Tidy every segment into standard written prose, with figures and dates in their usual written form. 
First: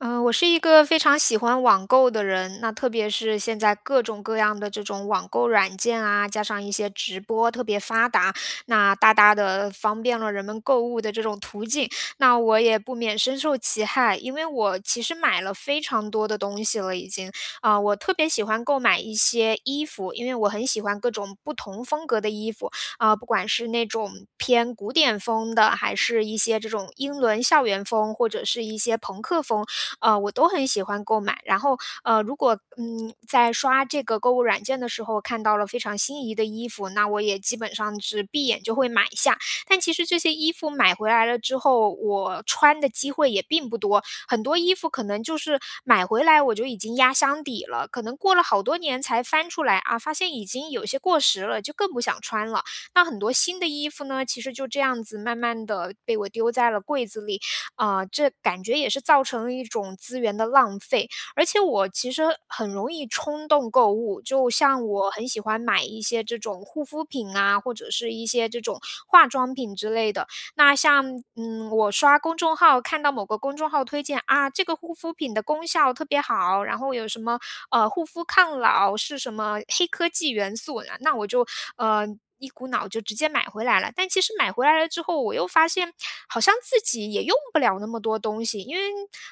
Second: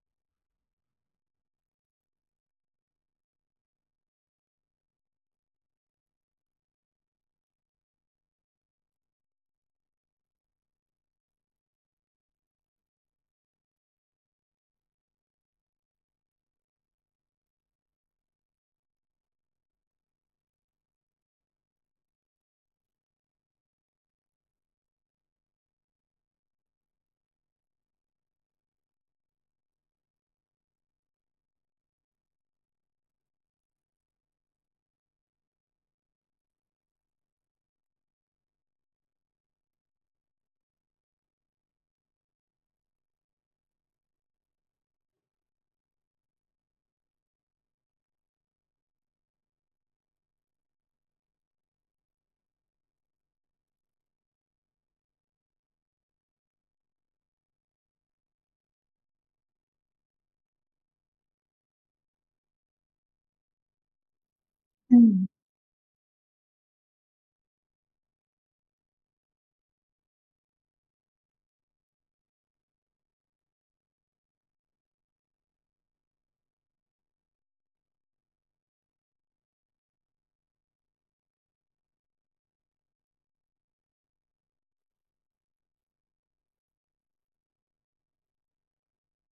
嗯，我是一个非常喜欢网购的人，那特别是现在各种各样的这种网购软件啊，加上一些直播特别发达，那大大的方便了人们购物的这种途径，那我也不免深受其害。因为我其实买了非常多的东西了已经，啊，我特别喜欢购买一些衣服，因为我很喜欢各种不同风格的衣服，啊，不管是那种偏古典风的，还是一些这种英伦校园风，或者是一些朋克风。我都很喜欢购买。然后，如果嗯在刷这个购物软件的时候看到了非常心仪的衣服，那我也基本上是闭眼就会买下。但其实这些衣服买回来了之后，我穿的机会也并不多，很多衣服可能就是买回来我就已经压箱底了，可能过了好多年才翻出来啊，发现已经有些过时了，就更不想穿了。那很多新的衣服呢，其实就这样子慢慢的被我丢在了柜子里，啊，这感觉也是造成了一种资源的浪费。而且我其实很容易冲动购物，就像我嗯，很喜欢买一些这种护肤品啊，或者是一些这种化妆品之类的。那像嗯，我刷公众号看到某个公众号推荐啊，这个护肤品的功效特别好，然后有什么护肤抗老是什么黑科技元素，呢？那我就呃。一股脑就直接买回来了，但其实买回来了之后，我又发现好像自己也用不了那么多东西，因为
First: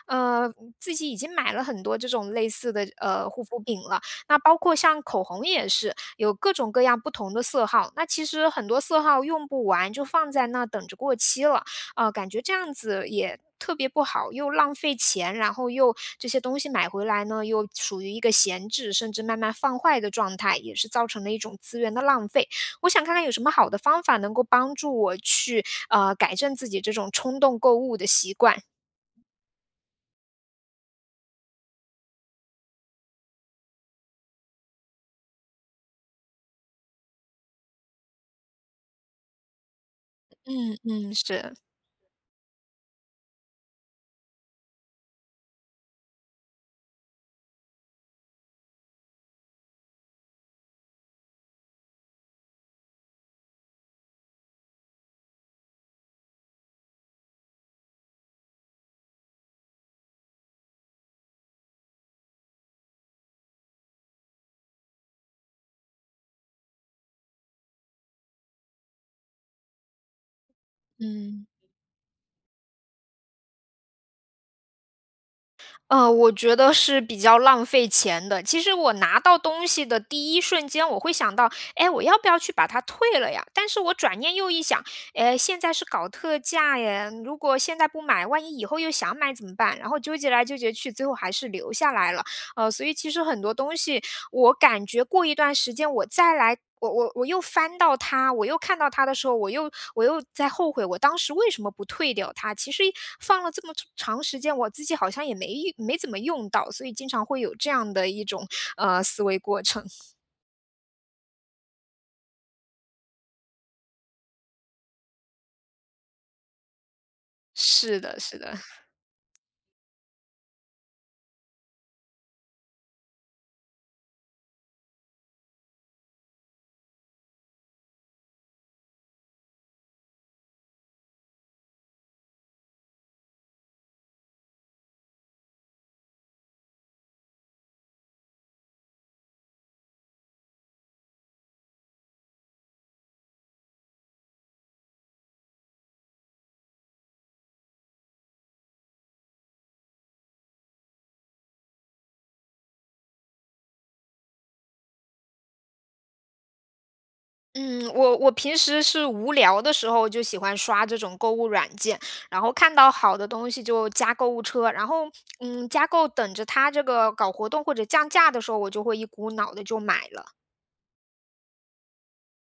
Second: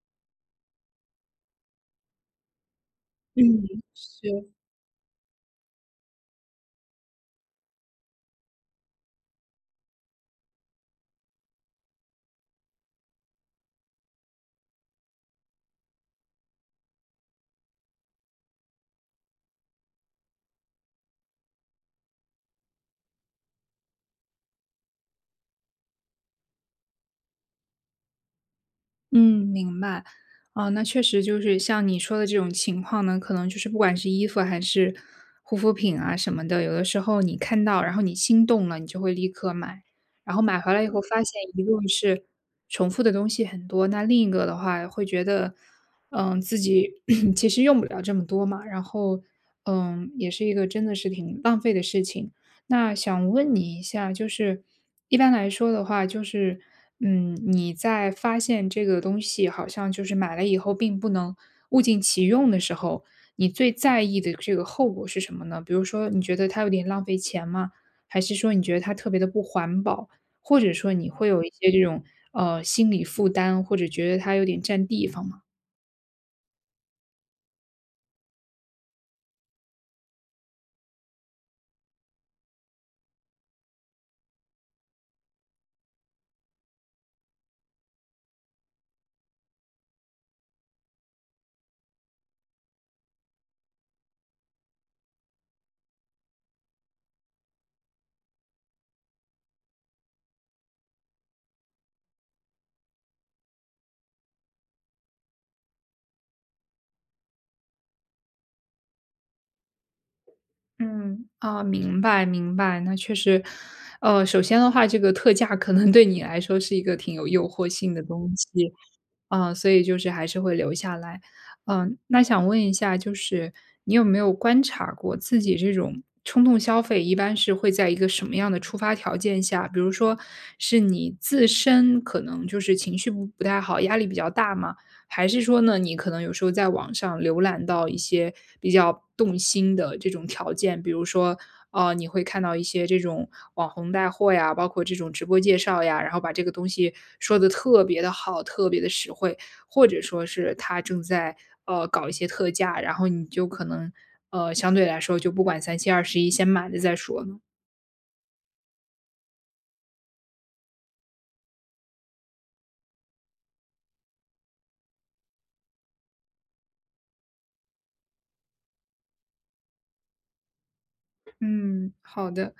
呃自己已经买了很多这种类似的护肤嗯，品了，那是，包括像口红也是，有各种各样不同的色号，那其实很多色号用不完就放在那等着过期了，啊，感觉这样子也特别不好，又浪费钱，然后又这些东西买回来呢，又属于一个闲置，甚至慢慢放坏的状态，也是造成了一种资源的浪费。我想看看有什么好的方法能够帮助我去，改正自己这种冲动购物的习惯。嗯，明白。啊，那确实就是像你说的这种情况呢，可能就是不管是衣服还是护肤品啊什么的，有的时候你看到，然后你心动了，你就会立刻买，然后买回嗯来以后嗯，发现是，一个是重复的东西很多，那另一个的话会觉得，自己 其实用不了这么多嘛，然后，也是一个真的是挺浪费的事情。那想问你一下，就是一般来说的话，就是。你在发现这个东西好像就是买了以后并不能物尽其用的时候，你最在意的这个后果是什么呢？比如说，你觉得它有点浪费钱吗？还是说你觉得它特别的不环保？或者说你会有嗯。一些这种心理负担，或者觉得它有点占地方吗？我觉得是比较浪费钱的。其实我拿到东西的第一瞬间，我会想到，哎，我要不要去把它退了呀？但是我转念又一想，哎，现在是搞特价耶，如果现在不买，万一以后又想买怎么办？然后纠结来纠结去，最后还是留下来了。所以其实很多东西，我感觉过一段时间我再来我我我又翻到它，我又看到它的时候，我又在后悔我当时为什么不退掉它。其实放了这么长时间，我自己好像也没怎么用到，所以经常会有这样的一种，思维过程。嗯啊，明白明白，那确实，首先的话，这个特价可能对你来说是一个挺有诱惑性是的的东是的。西，所以就是还是会留下来。那想问一下，就是你有没有观察过自己这种冲动消费一般是会在一个什么样的触发条件下？比如说是你自身可能就是情绪不太好，压力比较大吗？还是说呢，你可能有时候在网上浏览到一些比较动心的这种条件，比如说，你会看到一些这种网红带货呀，包括这种直播介绍呀，然后把这个东西说的特别的好，特别的实惠，或者说是他正在搞一些特价，然后你就可能相对来说就不管三七二十一，先买了再说呢？嗯，我平时是无聊的时候就喜欢刷这种购物软件，然后看到好的东西就加购物车，然后嗯，加购等着它这个搞活动或者降价的时候，我就会一股脑的就买了。嗯，好的，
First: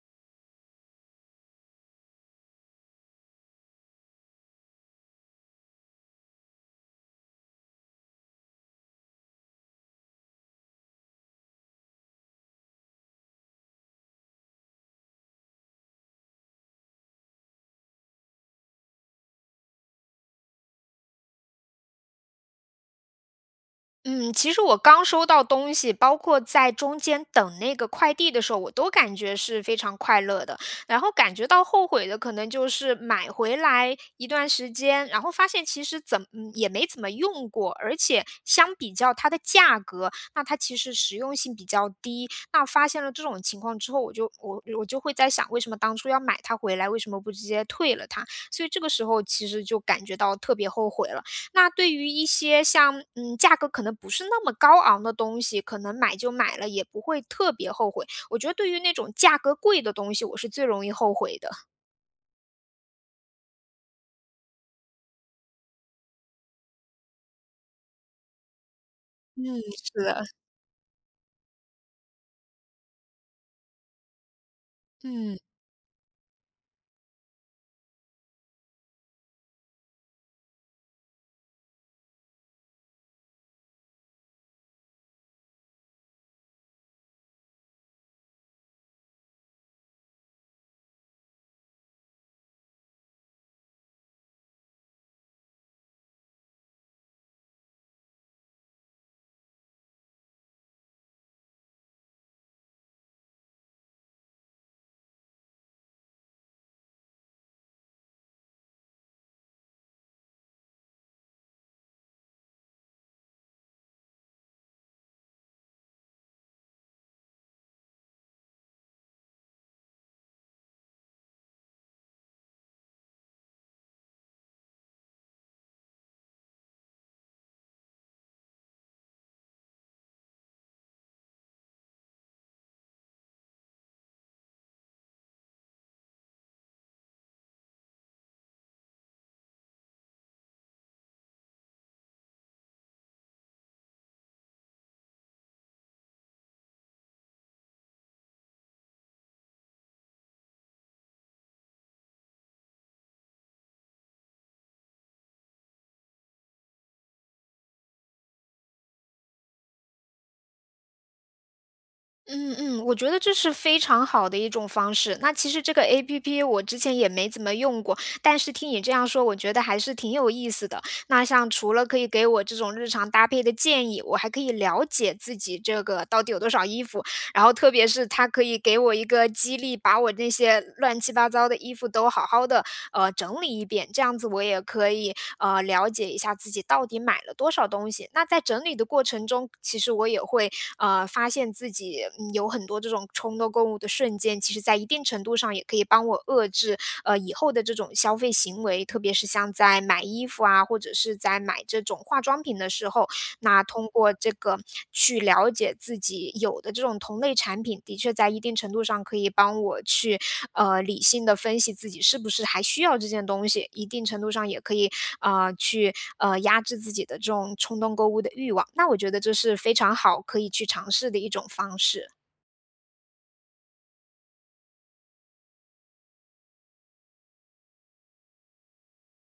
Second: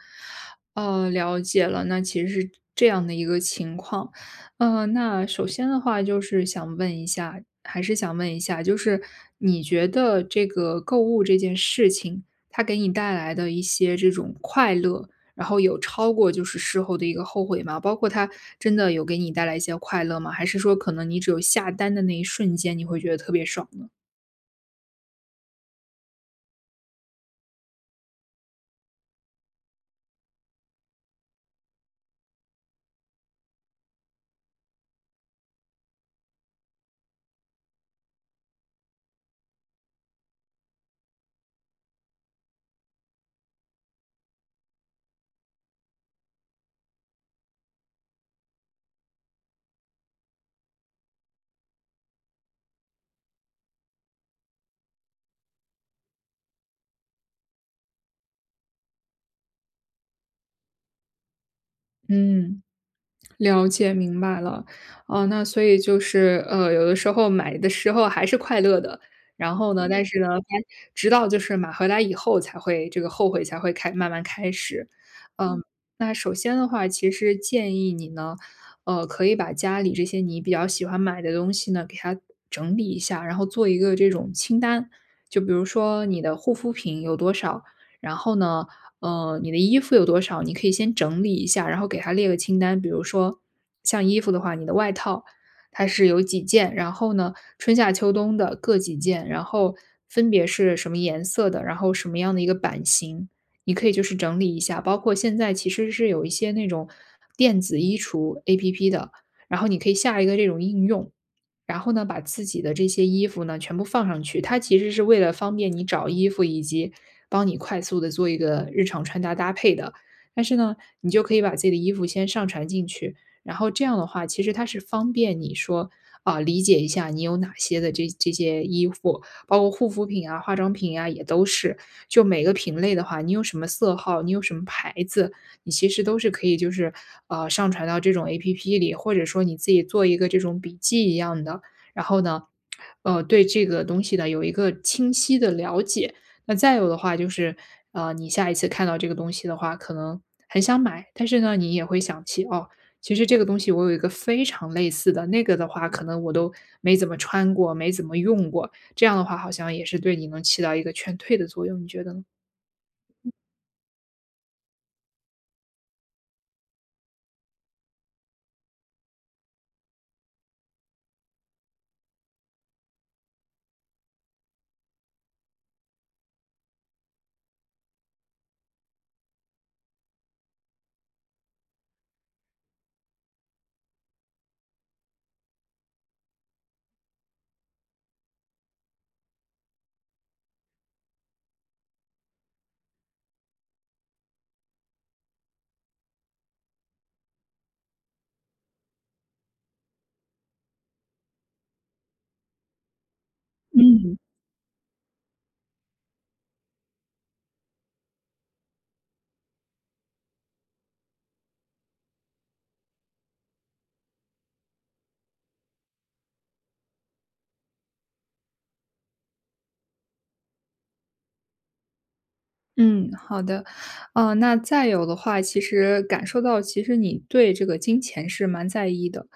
了解了。那其实是这样的一个情况，那首先的话就是想问一下，还是想问一下，就是你觉得这个购物这件事情，它给你带来的一些这种快乐，然后有超过就是事后的一个后悔吗？包括它真的有给你带来一些快乐吗？还是说可能你只有下单的那一瞬间，你会觉得特别爽呢？嗯，其实我刚收到东西，包括在中间等那个快递的时候，我都感觉是非常快乐的。然后感觉到后悔的，可能就是买回来一段时间，然后发现其实怎么也没怎么用过，而且相比较它的价格，那它其实实用性比较低。那发现了这种情况之后，我就会在想，为什么当初要买它回来，为什么不直接退了它？所以这个时候其实就感觉到特别后悔了。那对于一些像嗯，价格可能不是那么高昂的东西，可能买就买了，也不会特别后悔。我觉得对于那种价格贵的东西，我是最容易后悔的。嗯。了解，明白了。哦，那所以就是，有的时候买的时候还是快乐的，然嗯，后呢，是但是的，呢，直到就是买回来以后才会这个后悔才会慢慢开始。嗯。嗯嗯。那首先的话，其实建议你呢，可以把家里这些你比较喜欢买的东西呢，给它整理一下，然后做一个这种清单。就比如说你的护肤品有多少，然后呢，你的衣服有多少，你可以先整理一下，然后给它列个清单。比如说，像衣服的话，你的外套它是有几件，然后呢，春夏秋冬的各几件，然后分别是什么颜色的，然后什么样的一个版型，你可以就是整理一下。包括现在其实是有一些那种电子衣橱 APP 的，然后你可以下一个这种应用，然后呢，把自己的这些衣服呢全部放上去。它其实是为了方便你找衣服，以及帮你快速的做一个日常穿搭搭配的。但是呢，你就可以把自己的衣服先上传进去，然后这样的话，其实它是方便你说，啊，理解一下你有哪些的这些衣服，包括护肤品啊、化妆品啊也都是。就每个品类的话，你有什么色号，你有什么牌子，你其实都是可以就是，上传到这种 APP 里，或者说你自己做一个这种笔记一样的，然后呢，对这个东西呢有一个清晰的了解。那再有的话就是，你下一次看到这个东西的话，可能很想买，但是呢，你也会想起，哦，其实这个东西我有一个非常类似的，那个的话可能我都没怎么穿过，没怎么用过，这样的话好像也是对你能起到一个劝退的作用，你觉得呢？嗯嗯，我觉得这是非常好的一种方式。那其实这个 APP 我之前也没怎么用过，但是听你这样说，我觉得还是挺有意思的。那像除了可以给我这种日常搭配的建议，我还可以了解自己这个到底有多少衣服，然后特别是它可以给我一个激励，把我那些乱七八糟的衣服都好好的整理一遍，这样子我也可以，了解一下自己到底买了多少东西。那在整理的过程中，其实我也会，发现自己，嗯有很多这种冲动购物的瞬间，其实在一定程度上也可以帮我遏制，以后的这种消费行为，特别是像在买衣服啊，或者是在买这种化妆品的时候，那通过这个去了解自己有的这种同类产品，的确在一定程度上可以帮我去，理性的分析自己是不是还需要这件东西，一定程度上也可以，去压制自己的这种冲动购物的欲望，那我觉得这是非常好，可以去尝试的一种方式。嗯，好的。那再有的话，其实感受到其实你对这个金钱是蛮在意的。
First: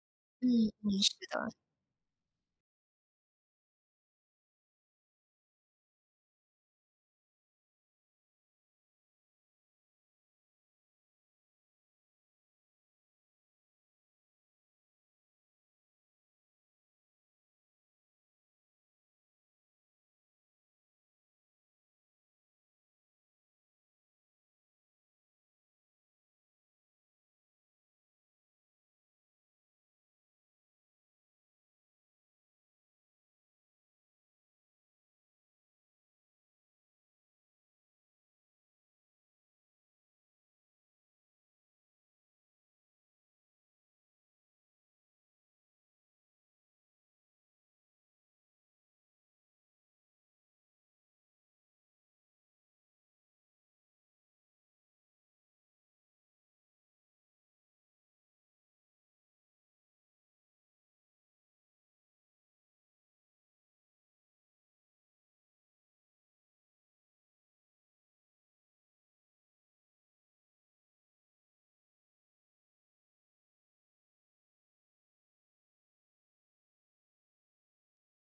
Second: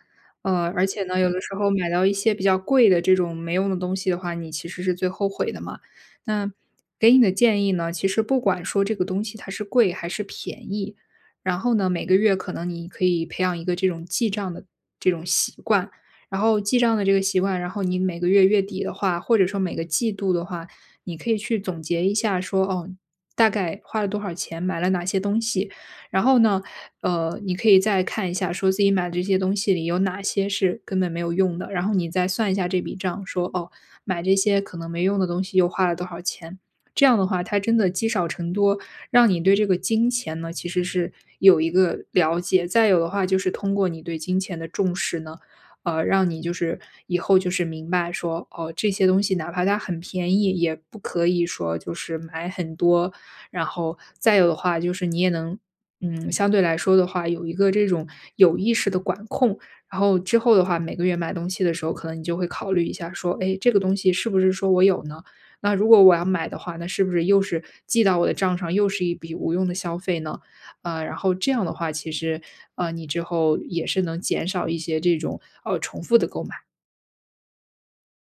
嗯呃，而嗯，且是呢，有的时的。候买到一些比较贵的这种没用的东西的话，你其实是最后悔的嘛。那给你的建议呢，其实不管说这个东西它是贵还是便宜，然后呢，每个月可能你可以培养一个这种记账的这种习惯，然后记账的这个习惯，然后你每个月月底的话，或者说每个季度的话，你可以去总结一下说，哦，大概花了多少钱，买了哪些东西。然后呢，你可以再看一下，说自己买的这些东西里有哪些是根本没有用的，然后你再算一下这笔账，说哦，买这些可能没用的东西又花了多少钱。这样的话，它真的积少成多，让你对这个金钱呢，其实是有一个了解。再有的话，就是通过你对金钱的重视呢，让你就是以后就是明白说，哦，这些东西哪怕它很便宜，也不可以说就是买很多，然后再有的话就是你也能，相对来说的话，有一个这种有意识的管控。然后之后的话，每个月买东西的时候，可能你就会考虑一下说，哎，这个东西是不是说我有呢？那如果我要买的话，那是不是又是记到我的账上，又是一笔无用的消费呢？然后这样的话，其实，你之后也是能减少一些这种，重复的购买。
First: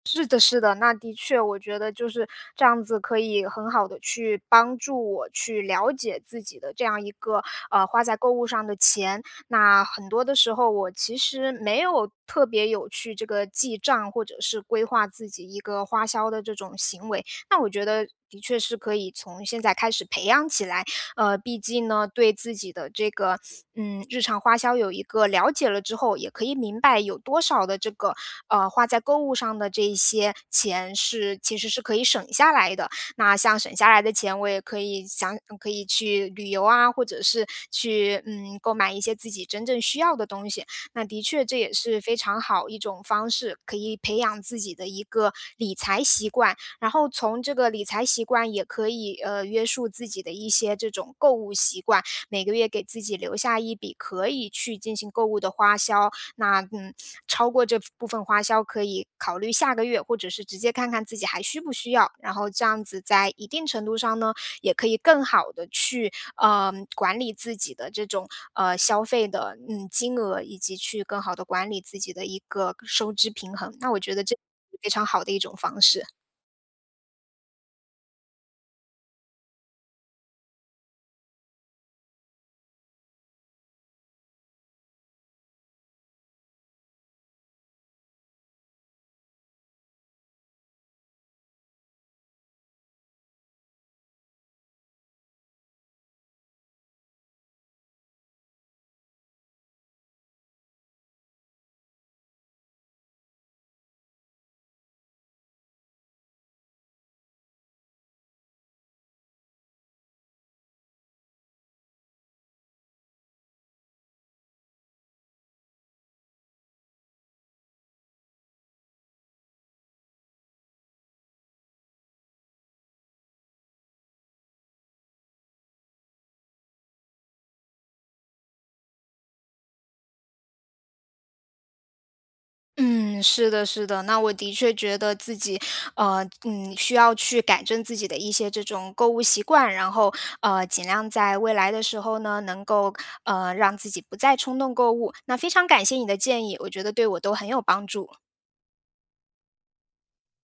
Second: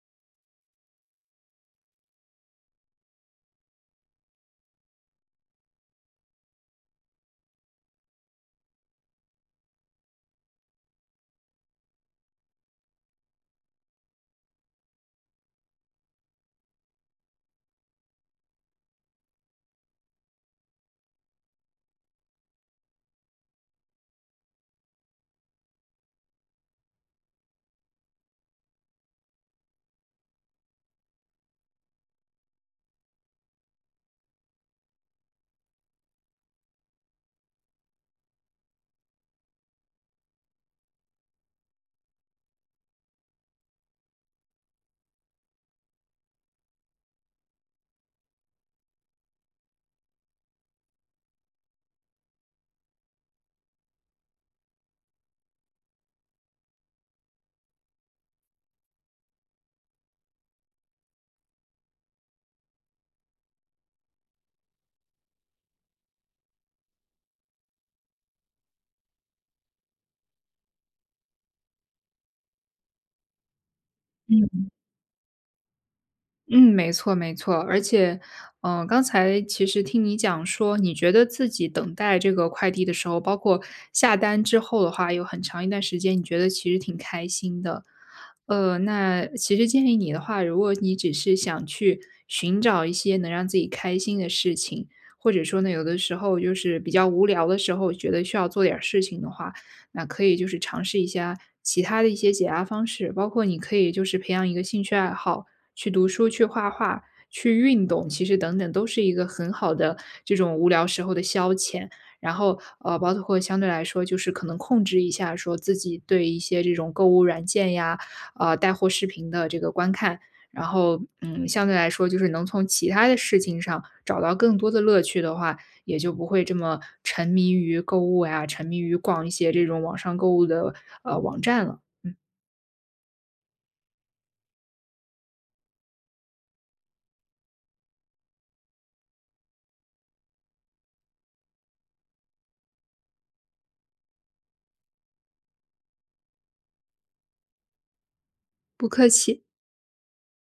是的，是的，那的确，我觉得就是这样子，可以很好的去帮助我去了解自己的这样一个花在购物上的钱。那很多的时候，我其实没有特别有去这个记账或者是规划自己一个花销的这种行为。那我觉得的确是可以从现在开始培养起来。毕竟呢，对自己的这个，嗯，日常花销有一个了解了之后，也可以明白有多少的这个，花在购物上的这一些钱是其实是可以省下来的。那像省下来的钱，我也可以想可以去旅游啊，或者是去，嗯，购买一些自己真正需要的东西。那的确这也是非常好一种方式，可以培养自己的一个理财习惯。然后从这个理财习惯也可以约束自己的一些这种购物习惯，每个月给自己留下一笔可以去进行购物的花销。那嗯，超过这部分花销可以考虑下个月，或者是直接看看自己还需不需要。然后这样子在一定程度上呢，也可以更好的去管理自己的这种消费的金额，以及去更好的管理自己的一个收支平衡。那我觉得这是非常好的一种方式。嗯，没错没错。而且，刚才其实听你讲说，你觉得自己等待这个快递的时候，包括下单之后的话，有很长一段时间，你觉得其实挺开心的。那其实建议你的话，如果你只是想去寻找一些能让自己开心的事情，或者说呢，有的时候就是比较无聊的时候，觉得需要做点儿事情的话，那可以就是尝试一下其他的一些解压方式，包括你可以就是培养一个兴趣爱好。去读书、去画画、去运动，其实等等都是一个很好的这种无聊时候的消遣。然后，包括相对来说，就是可能控制一下说自己对一些这种购物软件呀，带货视频的这个观看。然后，相对来说，就是能从其他的事情上找到更多的乐趣的话，也就不会这么沉迷于购物呀，沉迷于逛一些这种网上购物的网站了。嗯，是的，是的。那我的确觉得自己，需要去改正自己的一些这种购物习惯，然后，尽量在未来的时候呢，能够，让自己不再冲动购物。那非常感谢你的建议，我觉得对我都很有帮助。不客气。